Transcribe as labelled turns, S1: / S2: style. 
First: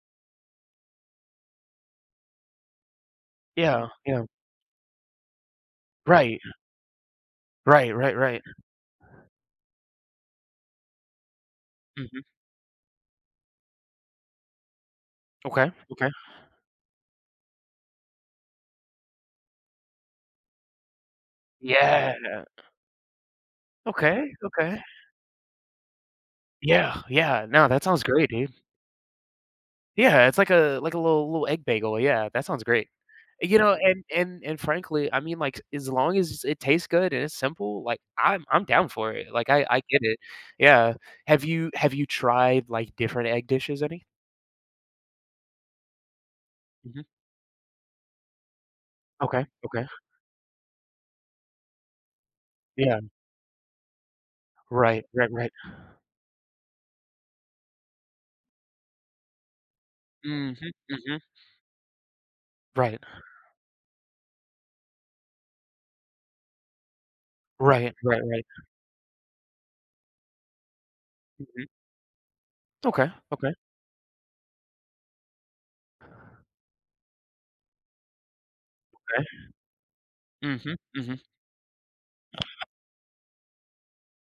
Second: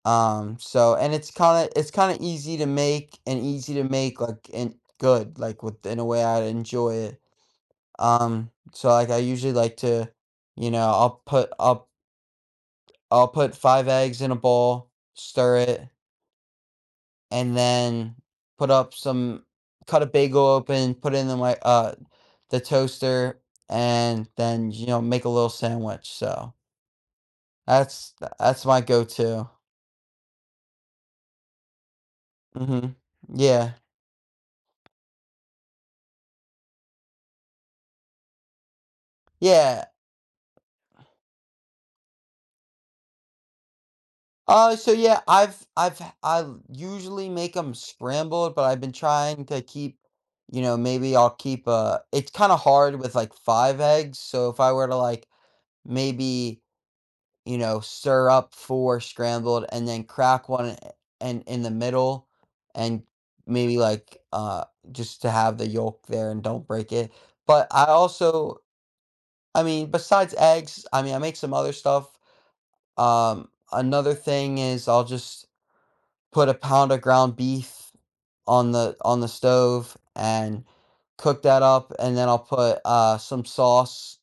S1: Um, so, and it's kinda it's kinda easy to make and easy to
S2: Yeah.
S1: make,
S2: Yeah.
S1: like, and good, like, within in a way
S2: Right.
S1: I'd enjoy it.
S2: Right. Right, right.
S1: Um, so, like, I usually like to, you know, I'll put I'll
S2: Mhm.
S1: I'll put 5 eggs in a bowl, stir
S2: Okay.
S1: it
S2: Okay.
S1: and then put up some cut a bagel open, put it in my, uh,
S2: Yeah.
S1: the toaster, and
S2: Okay.
S1: then,
S2: Okay.
S1: you know, make a little sandwich, so
S2: Yeah. Yeah. Now, that sounds
S1: that's
S2: great, dude.
S1: that's my go-to.
S2: Yeah, it's like a, like a little little egg bagel, yeah, that sounds great.
S1: Mhm.
S2: You
S1: Yeah.
S2: know, and and and frankly, I mean, like, as long as it tastes good and it's simple, like, I'm I'm down for it. Like, I I
S1: Yeah.
S2: get it. Yeah. Have you have you tried, like, different egg dishes, any?
S1: Uh, so yeah, I've I've I've
S2: Mhm.
S1: usually make them scrambled, but I've been trying
S2: Okay.
S1: to
S2: Okay.
S1: keep, you know, maybe I'll keep, uh, it's kinda hard
S2: Yeah.
S1: with, like, 5 eggs. So, if I were to,
S2: Right.
S1: like,
S2: Right. Right.
S1: maybe, you know, stir up 4 scrambled, and then crack
S2: Mhm.
S1: 1
S2: Mhm.
S1: in in the middle,
S2: Right.
S1: and maybe, like, uh, just to have the yolk there and don't break it. But I
S2: Right. Right. Right.
S1: also, I mean, besides eggs, I mean, I make some
S2: Mhm.
S1: other stuff.
S2: Okay.
S1: Um,
S2: Okay.
S1: another thing is I'll just put a pound of ground beef on the on
S2: Okay.
S1: the stove and
S2: Mhm. Mhm.
S1: cook that up, and then I'll put, uh, some sauce.